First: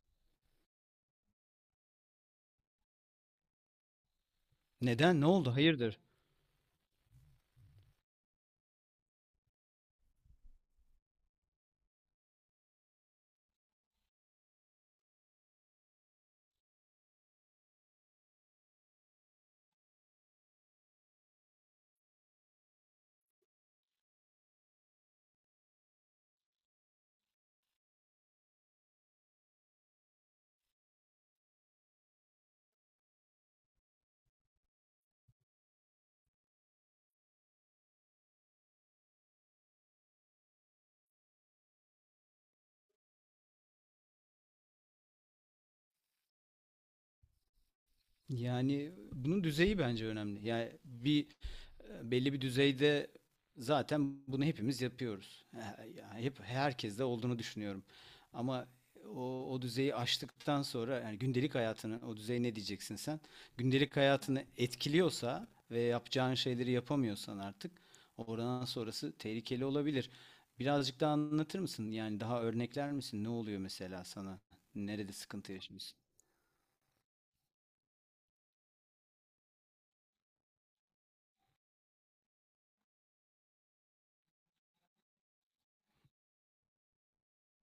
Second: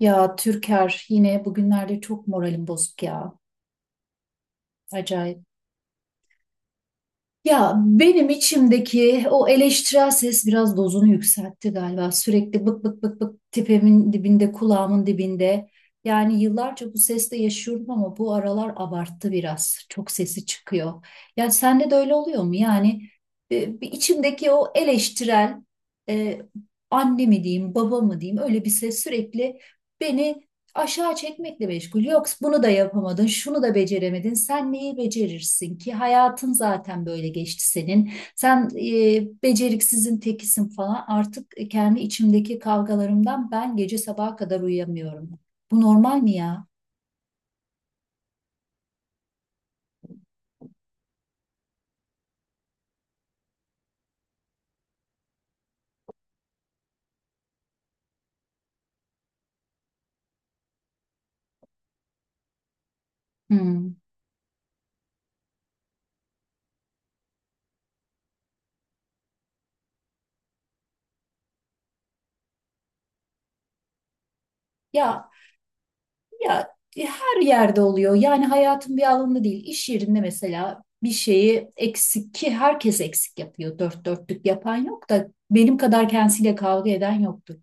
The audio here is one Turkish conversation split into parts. Ya Türker yine bugünlerde çok moralim bozuk ya. Neden? Ne Acayip. oldu? Hayırdır? Ya benim içimdeki o eleştirel ses biraz dozunu yükseltti galiba. Sürekli bık bık bık bık tepemin dibinde, kulağımın dibinde. Yani yıllarca bu sesle yaşıyorum ama bu aralar abarttı biraz. Çok sesi çıkıyor. Ya sende de öyle oluyor mu? Bir içimdeki o eleştirel e, anne mi diyeyim, baba mı diyeyim, öyle bir ses sürekli beni aşağı çekmekle meşgul. Yok bunu da yapamadın, şunu da beceremedin. Sen neyi becerirsin ki? Hayatın zaten böyle geçti senin. Sen Beceriksizin tekisin falan. Artık kendi içimdeki kavgalarımdan ben gece sabaha kadar uyuyamıyorum. Bu normal mi ya? Yani bunun düzeyi bence önemli. Belli bir düzeyde zaten bunu hepimiz yapıyoruz. Yani hep herkeste olduğunu düşünüyorum. Ama o düzeyi aştıktan sonra yani gündelik hayatını o düzey ne diyeceksin sen? Hmm. Gündelik hayatını etkiliyorsa ve yapacağın şeyleri yapamıyorsan artık oradan sonrası tehlikeli olabilir. Birazcık daha anlatır mısın? Yani daha örnekler misin? Ne oluyor mesela sana? Nerede Ya sıkıntı yaşıyorsun? Ya Her yerde oluyor. Yani hayatın bir alanında değil. İş yerinde mesela bir şeyi eksik ki herkes eksik yapıyor. Dört dörtlük yapan yok da benim kadar kendisiyle kavga eden yoktur.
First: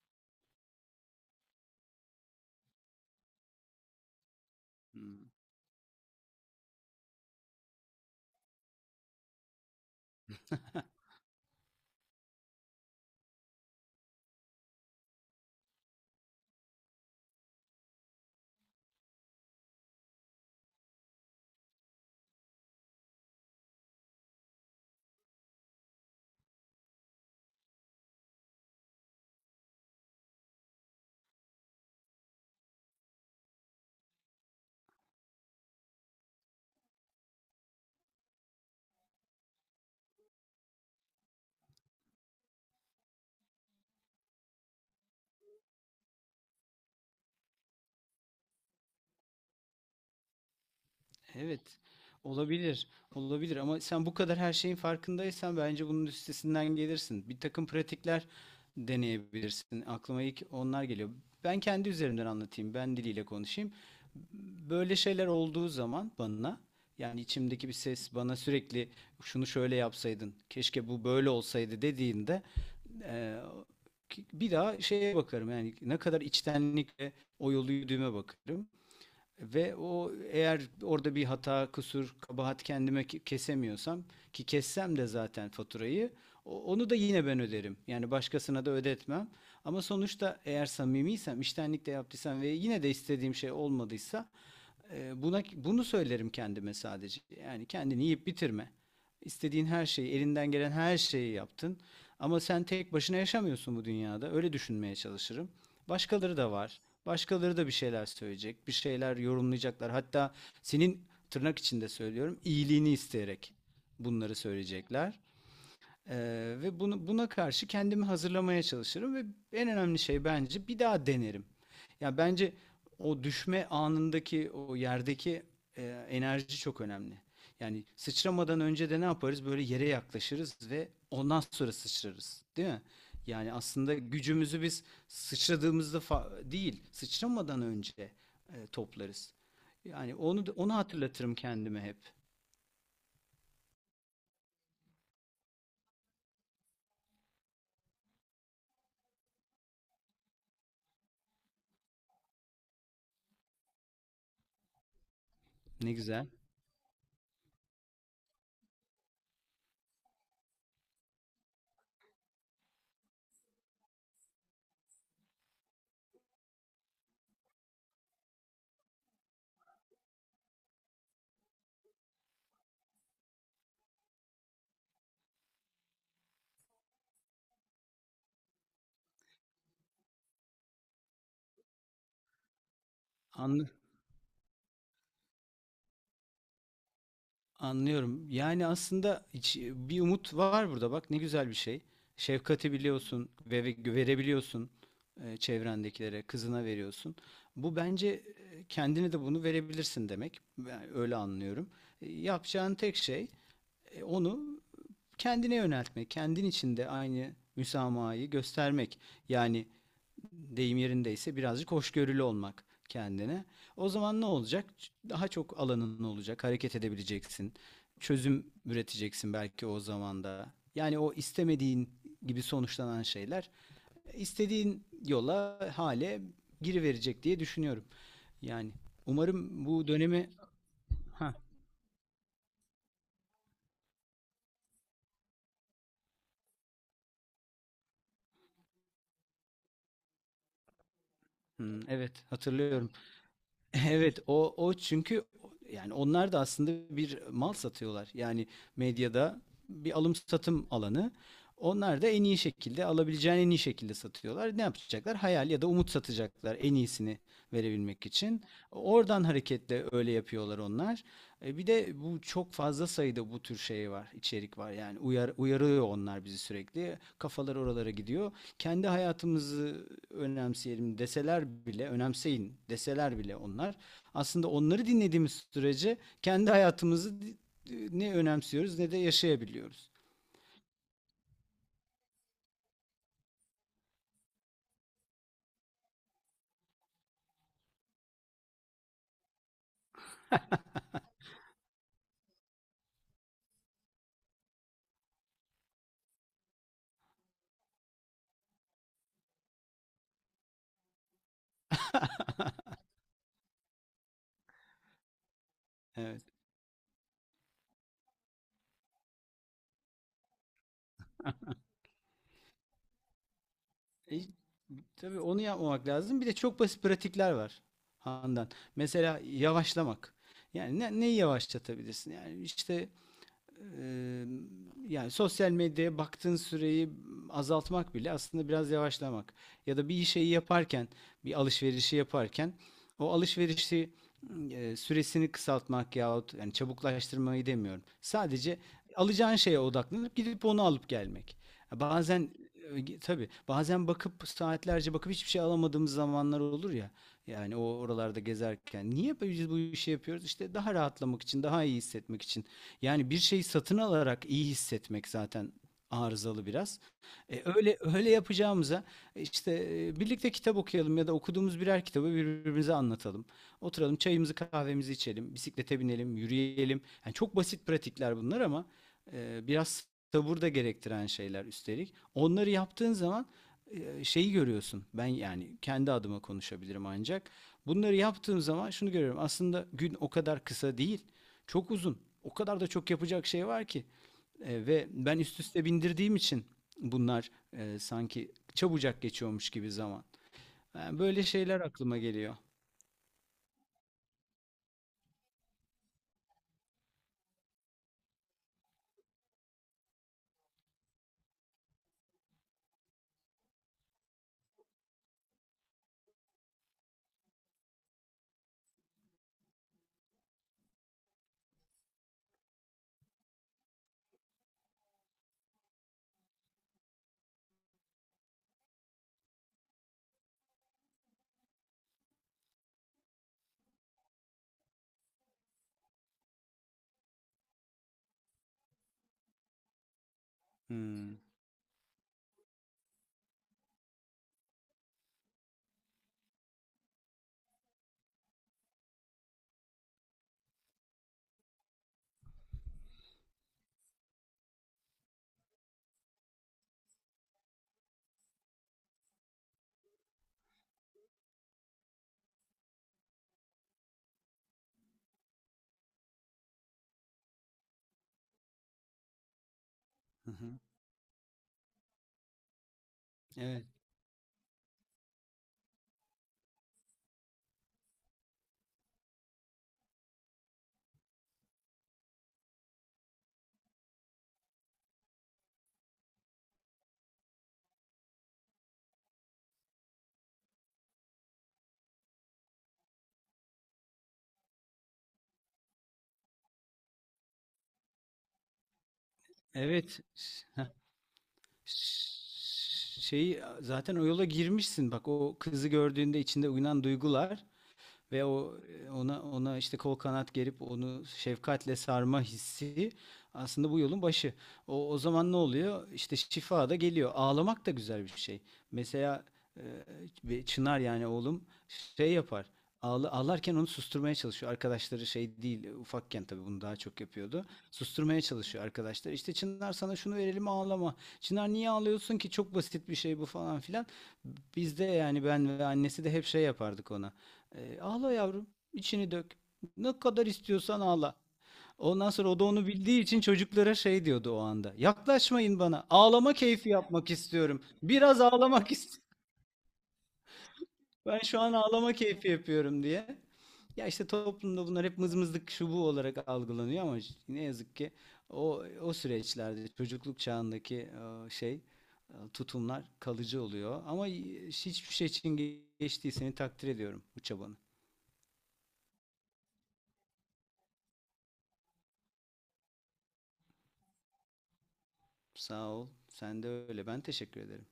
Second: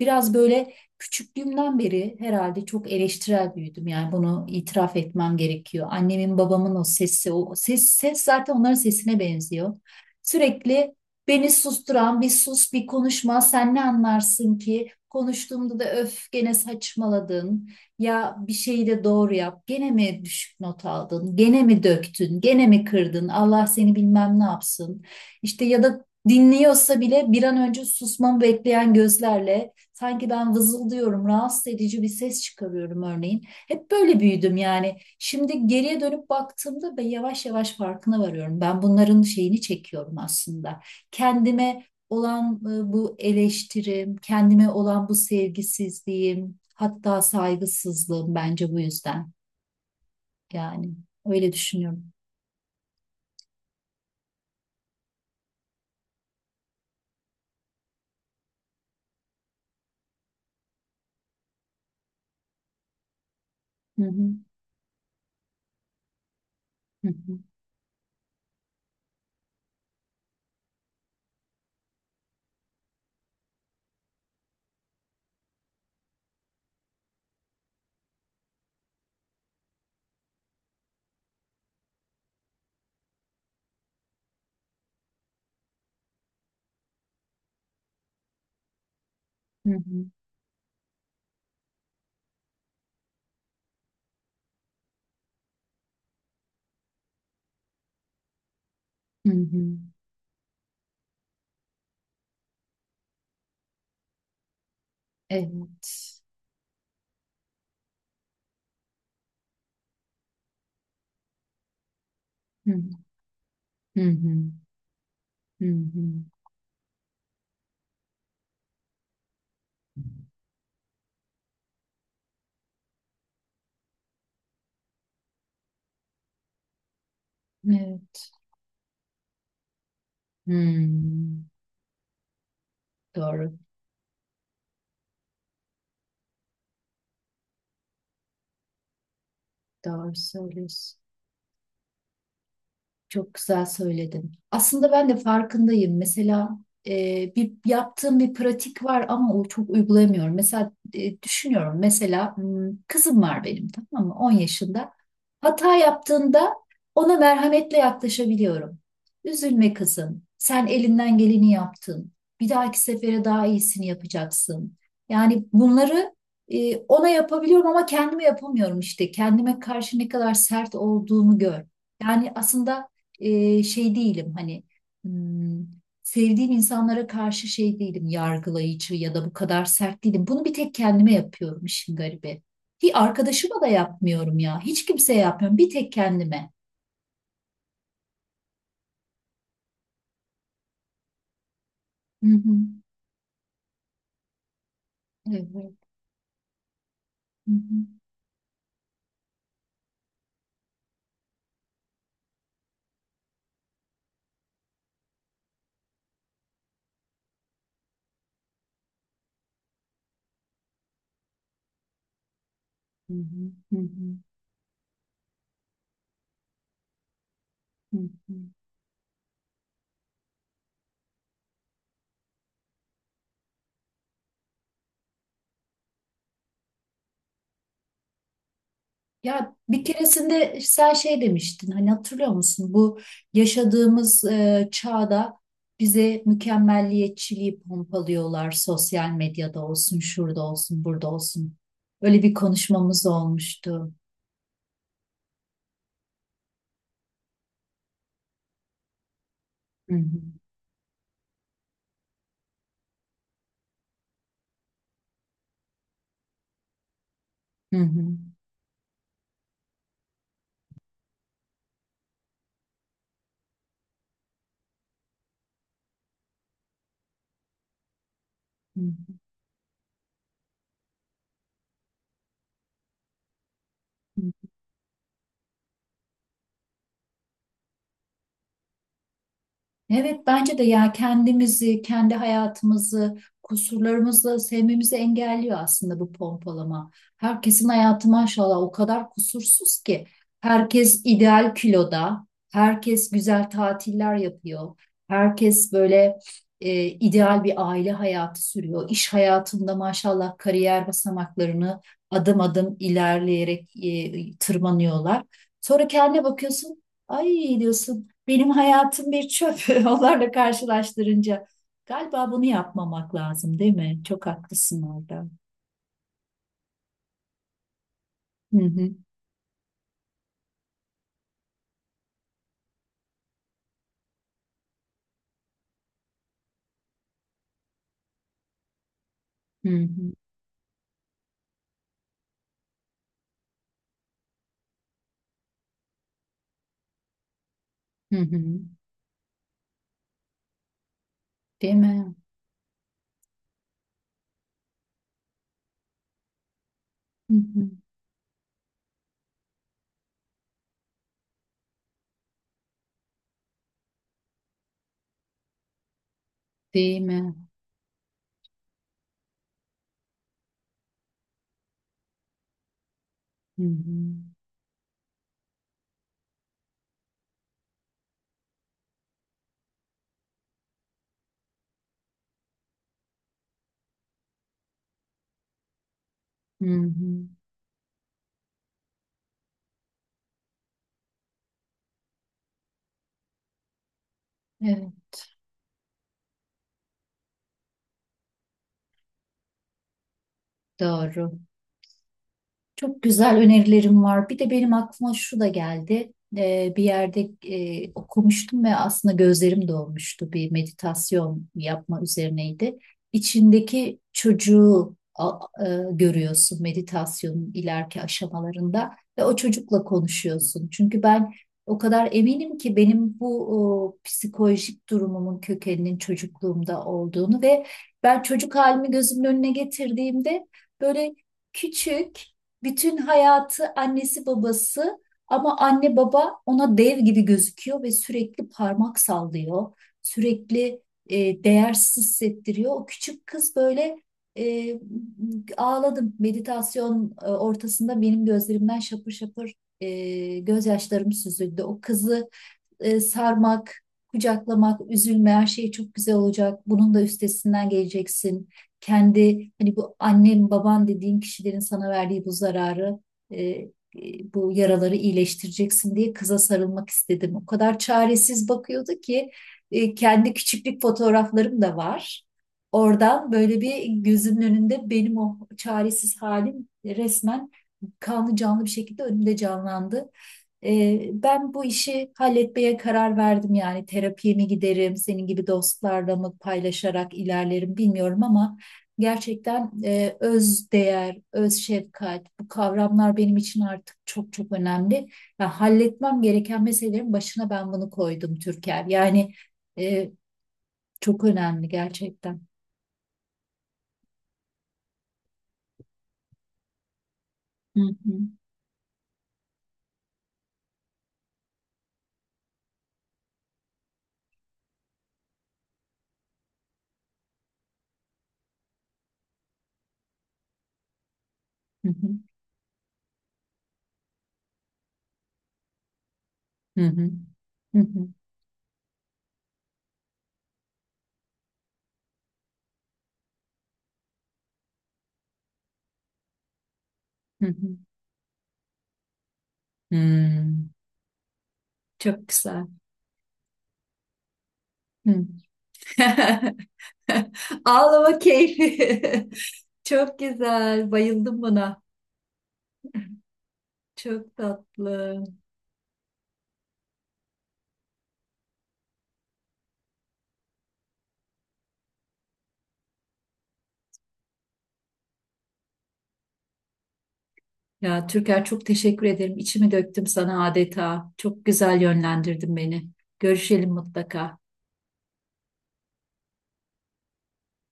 Biraz böyle küçüklüğümden beri herhalde çok eleştirel büyüdüm. Yani bunu itiraf Hmm. etmem gerekiyor. Annemin babamın o sesi, o ses, ses zaten onların sesine benziyor. Sürekli beni susturan bir sus, bir konuşma, sen ne anlarsın ki? Konuştuğumda da öf, gene saçmaladın, ya bir şeyi de doğru yap. Gene mi düşük not aldın? Gene mi döktün? Gene mi kırdın? Allah seni bilmem ne yapsın. İşte ya da dinliyorsa bile bir an önce susmamı bekleyen gözlerle, sanki ben vızıldıyorum, rahatsız edici bir ses çıkarıyorum örneğin. Hep böyle büyüdüm yani. Şimdi geriye dönüp baktığımda ben yavaş yavaş farkına varıyorum. Ben bunların şeyini çekiyorum aslında. Kendime olan bu eleştirim, kendime olan bu sevgisizliğim, hatta saygısızlığım bence bu yüzden. Yani öyle Evet, düşünüyorum. olabilir, olabilir ama sen bu kadar her şeyin farkındaysan bence bunun üstesinden gelirsin. Bir takım pratikler deneyebilirsin. Aklıma ilk onlar geliyor. Ben kendi üzerimden anlatayım, ben diliyle konuşayım. Hı hı, Böyle şeyler olduğu zaman bana, hı yani hı, içimdeki bir ses bana sürekli şunu şöyle yapsaydın, keşke bu böyle olsaydı dediğinde eee, bir daha şeye bakarım yani ne kadar içtenlikle o yolu yürüdüğüme bakarım. Ve o eğer orada bir hata, kusur, kabahat kendime kesemiyorsam ki kessem de zaten faturayı onu da yine ben öderim. Yani başkasına da ödetmem. hı Ama hı, sonuçta eğer samimiysem, iştenlikle yaptıysam ve yine de istediğim şey olmadıysa buna bunu söylerim kendime sadece. Yani kendini yiyip bitirme. hı hı. İstediğin her şeyi, elinden gelen her şeyi yaptın. Ama sen tek başına yaşamıyorsun bu dünyada. Öyle düşünmeye çalışırım. Evet. Başkaları da var. Başkaları da bir şeyler söyleyecek, bir şeyler yorumlayacaklar. Hatta senin tırnak içinde söylüyorum, Hı iyiliğini hı, isteyerek hı bunları hı, söyleyecekler. hı hı. Ve bunu, buna karşı kendimi hazırlamaya çalışırım ve en önemli şey bence bir daha denerim. Ya bence o düşme anındaki o yerdeki enerji çok önemli. Yani Evet. sıçramadan önce de ne yaparız? Böyle yere yaklaşırız ve ondan Hmm. sonra sıçrarız, değil mi? Doğru. Yani aslında gücümüzü biz sıçradığımızda değil, sıçramadan önce toplarız. Doğru Yani onu söylüyorsun. hatırlatırım kendime hep. Çok güzel söyledin. Aslında ben de farkındayım. Mesela bir yaptığım bir pratik var ama o çok uygulayamıyorum. Mesela düşünüyorum. Mesela hmm, kızım var benim, tamam mı? 10 yaşında. Hata Ne güzel. yaptığında ona merhametle yaklaşabiliyorum. Üzülme kızım. Sen elinden geleni yaptın. Bir dahaki sefere daha iyisini yapacaksın. Yani bunları ona yapabiliyorum ama kendime yapamıyorum işte. Kendime karşı ne kadar sert olduğumu gör. Yani aslında şey değilim hani, hmm, sevdiğim insanlara karşı şey değilim, yargılayıcı ya da bu kadar sert değilim. Bunu bir tek kendime yapıyorum, işin garibi. Hiç arkadaşıma da Anlı yapmıyorum ya. Hiç kimseye yapmıyorum. Bir tek kendime. Anlıyorum. Yani aslında bir umut var burada bak ne güzel bir şey. Hı hı. Şefkati biliyorsun ve verebiliyorsun Evet. çevrendekilere, kızına veriyorsun. Hı Bu hı. bence kendine de bunu verebilirsin demek. Ben öyle anlıyorum. Yapacağın tek şey onu kendine yöneltmek, kendin içinde aynı müsamahayı göstermek. Yani deyim yerindeyse birazcık hoşgörülü olmak Hı kendine. hı. Hı O hı. zaman ne olacak? Daha çok alanın olacak, hareket edebileceksin. Hı hı. Çözüm üreteceksin belki o zaman da. Yani o istemediğin gibi sonuçlanan şeyler istediğin yola, hale giriverecek diye düşünüyorum. Yani Ya umarım bir bu dönemi... keresinde sen şey Ha, demiştin, hani hatırlıyor musun, bu yaşadığımız çağda bize mükemmelliyetçiliği pompalıyorlar, sosyal medyada olsun, şurada olsun, burada olsun. hmm, evet Öyle bir hatırlıyorum. konuşmamız olmuştu. Evet o çünkü yani onlar da aslında bir mal satıyorlar. Yani medyada Hı bir alım hı, satım alanı. Onlar da en iyi şekilde alabileceğin en iyi şekilde satıyorlar. Ne yapacaklar? Hayal ya da umut satacaklar en iyisini hı verebilmek hı, için. Oradan hareketle öyle yapıyorlar onlar. E bir de bu çok fazla sayıda bu tür şey var, içerik var. Yani uyarıyor onlar bizi sürekli. Kafalar oralara gidiyor. hı Kendi hayatımızı önemseyelim deseler bile, önemseyin deseler bile onlar. hı. Aslında onları dinlediğimiz sürece kendi hayatımızı ne önemsiyoruz ne de yaşayabiliyoruz. Evet bence de ya kendimizi, kendi hayatımızı, kusurlarımızla sevmemizi engelliyor aslında bu pompalama. Herkesin hayatı maşallah o kadar kusursuz ki. Herkes ideal kiloda, herkes güzel tatiller yapıyor. Herkes böyle ideal bir aile hayatı sürüyor. İş hayatında maşallah kariyer basamaklarını adım adım ilerleyerek tırmanıyorlar. Sonra kendine Evet. bakıyorsun, ay diyorsun. Benim hayatım bir çöp onlarla karşılaştırınca. Galiba bunu yapmamak lazım, değil mi? E, Çok haklısın tabii orada. onu yapmamak lazım. Bir de çok basit pratikler var Handan. Hı hı, Mesela yavaşlamak. Yani neyi yavaşlatabilirsin? Eee, Yani sosyal medyaya baktığın süreyi azaltmak bile aslında biraz yavaşlamak. hı Ya da bir hı, şeyi yaparken, bir alışverişi yaparken o alışverişi süresini kısaltmak yahut yani çabuklaştırmayı demiyorum. hı hı. Sadece alacağın şeye odaklanıp gidip onu alıp gelmek. Değil mi? Bazen tabii bazen saatlerce bakıp hiçbir şey alamadığımız zamanlar olur ya. Hı Yani o hı, oralarda gezerken niye biz bu işi yapıyoruz? İşte daha rahatlamak için, daha iyi hissetmek için. Yani bir şeyi satın alarak iyi hissetmek zaten arızalı biraz. değil mi? Öyle yapacağımıza birlikte kitap okuyalım ya da okuduğumuz birer kitabı birbirimize anlatalım. Hı hı, Oturalım, çayımızı, kahvemizi içelim, bisiklete binelim, yürüyelim. Yani çok basit pratikler bunlar ama biraz sabır da gerektiren şeyler üstelik. Onları yaptığın zaman şeyi görüyorsun. Ben yani kendi adıma hı konuşabilirim ancak. hı. Bunları yaptığım zaman şunu görüyorum. Aslında gün o kadar kısa değil. Çok uzun. O kadar da çok yapacak şey var ki. Ve Evet, ben üst üste bindirdiğim için bunlar sanki çabucak geçiyormuş gibi zaman. Yani böyle doğru. şeyler aklıma geliyor. Çok güzel önerilerim var. Bir de benim aklıma şu da geldi. Bir yerde okumuştum ve aslında gözlerim dolmuştu. Bir meditasyon yapma üzerineydi. İçindeki çocuğu görüyorsun meditasyonun ileriki aşamalarında ve o çocukla konuşuyorsun. Çünkü ben o kadar eminim ki benim bu o, psikolojik durumumun kökeninin çocukluğumda olduğunu ve ben çocuk halimi gözümün önüne getirdiğimde böyle küçük, bütün hayatı annesi babası, ama anne baba ona dev gibi gözüküyor ve sürekli parmak sallıyor. Sürekli Hmm. e, değersiz hissettiriyor. O küçük kız böyle e, ağladım. Meditasyon ortasında benim gözlerimden şapır şapır gözyaşlarım süzüldü. O kızı sarmak, kucaklamak, üzülme, her şey çok güzel olacak. Bunun da üstesinden geleceksin. Kendi, hani bu annen, baban dediğin kişilerin sana verdiği bu zararı, e, e, bu yaraları iyileştireceksin diye kıza sarılmak istedim. O kadar çaresiz bakıyordu ki, Hı kendi hı. küçüklük fotoğraflarım da var. Oradan böyle Evet. bir gözümün önünde benim o çaresiz halim resmen kanlı canlı bir şekilde önümde canlandı. Ben bu işi halletmeye karar verdim, yani terapiye mi giderim, senin gibi dostlarla mı paylaşarak ilerlerim bilmiyorum ama gerçekten öz değer, öz şefkat, bu kavramlar benim için artık çok çok önemli. Ya halletmem gereken meselelerin başına ben bunu koydum Türker. Yani Evet. e, çok önemli Ş- gerçekten. Şeyi zaten o yola girmişsin. Bak o kızı gördüğünde içinde uyanan duygular Hı hı, ve o ona işte kol kanat gerip onu şefkatle sarma hissi aslında bu yolun başı. O zaman ne oluyor? İşte şifa da geliyor. Ağlamak da güzel bir şey. Mesela e, Çınar yani oğlum hı hı, şey yapar. Ağla, ağlarken onu susturmaya çalışıyor. Arkadaşları şey değil, ufakken tabii bunu daha hı çok hı, yapıyordu. hı hı, Susturmaya çalışıyor arkadaşlar. İşte Çınar sana şunu verelim ağlama. Çınar niye ağlıyorsun ki? Çok basit bir şey bu falan filan. Biz de yani ben ve annesi de hep şey yapardık ona. hı hı. Ağla yavrum, içini dök. Ne kadar Hmm, istiyorsan ağla. Ondan çok sonra o da güzel. onu bildiği için çocuklara şey diyordu o anda. Hı. Yaklaşmayın bana. Ağlama keyfi yapmak istiyorum. Ağlama Biraz ağlamak istiyorum. keyfi. Çok güzel. Ben şu Bayıldım an buna. ağlama keyfi yapıyorum diye. Ya işte Çok toplumda bunlar hep tatlı. mızmızlık şu bu olarak algılanıyor ama ne yazık ki o süreçlerde çocukluk çağındaki e, şey tutumlar kalıcı oluyor. Ama hiçbir şey için geçtiği seni takdir ediyorum bu çabanı. Ya Türker, çok teşekkür ederim. İçimi döktüm sana adeta. Çok güzel yönlendirdin beni. Görüşelim mutlaka. Sağ ol. Sen de öyle. Ben teşekkür ederim.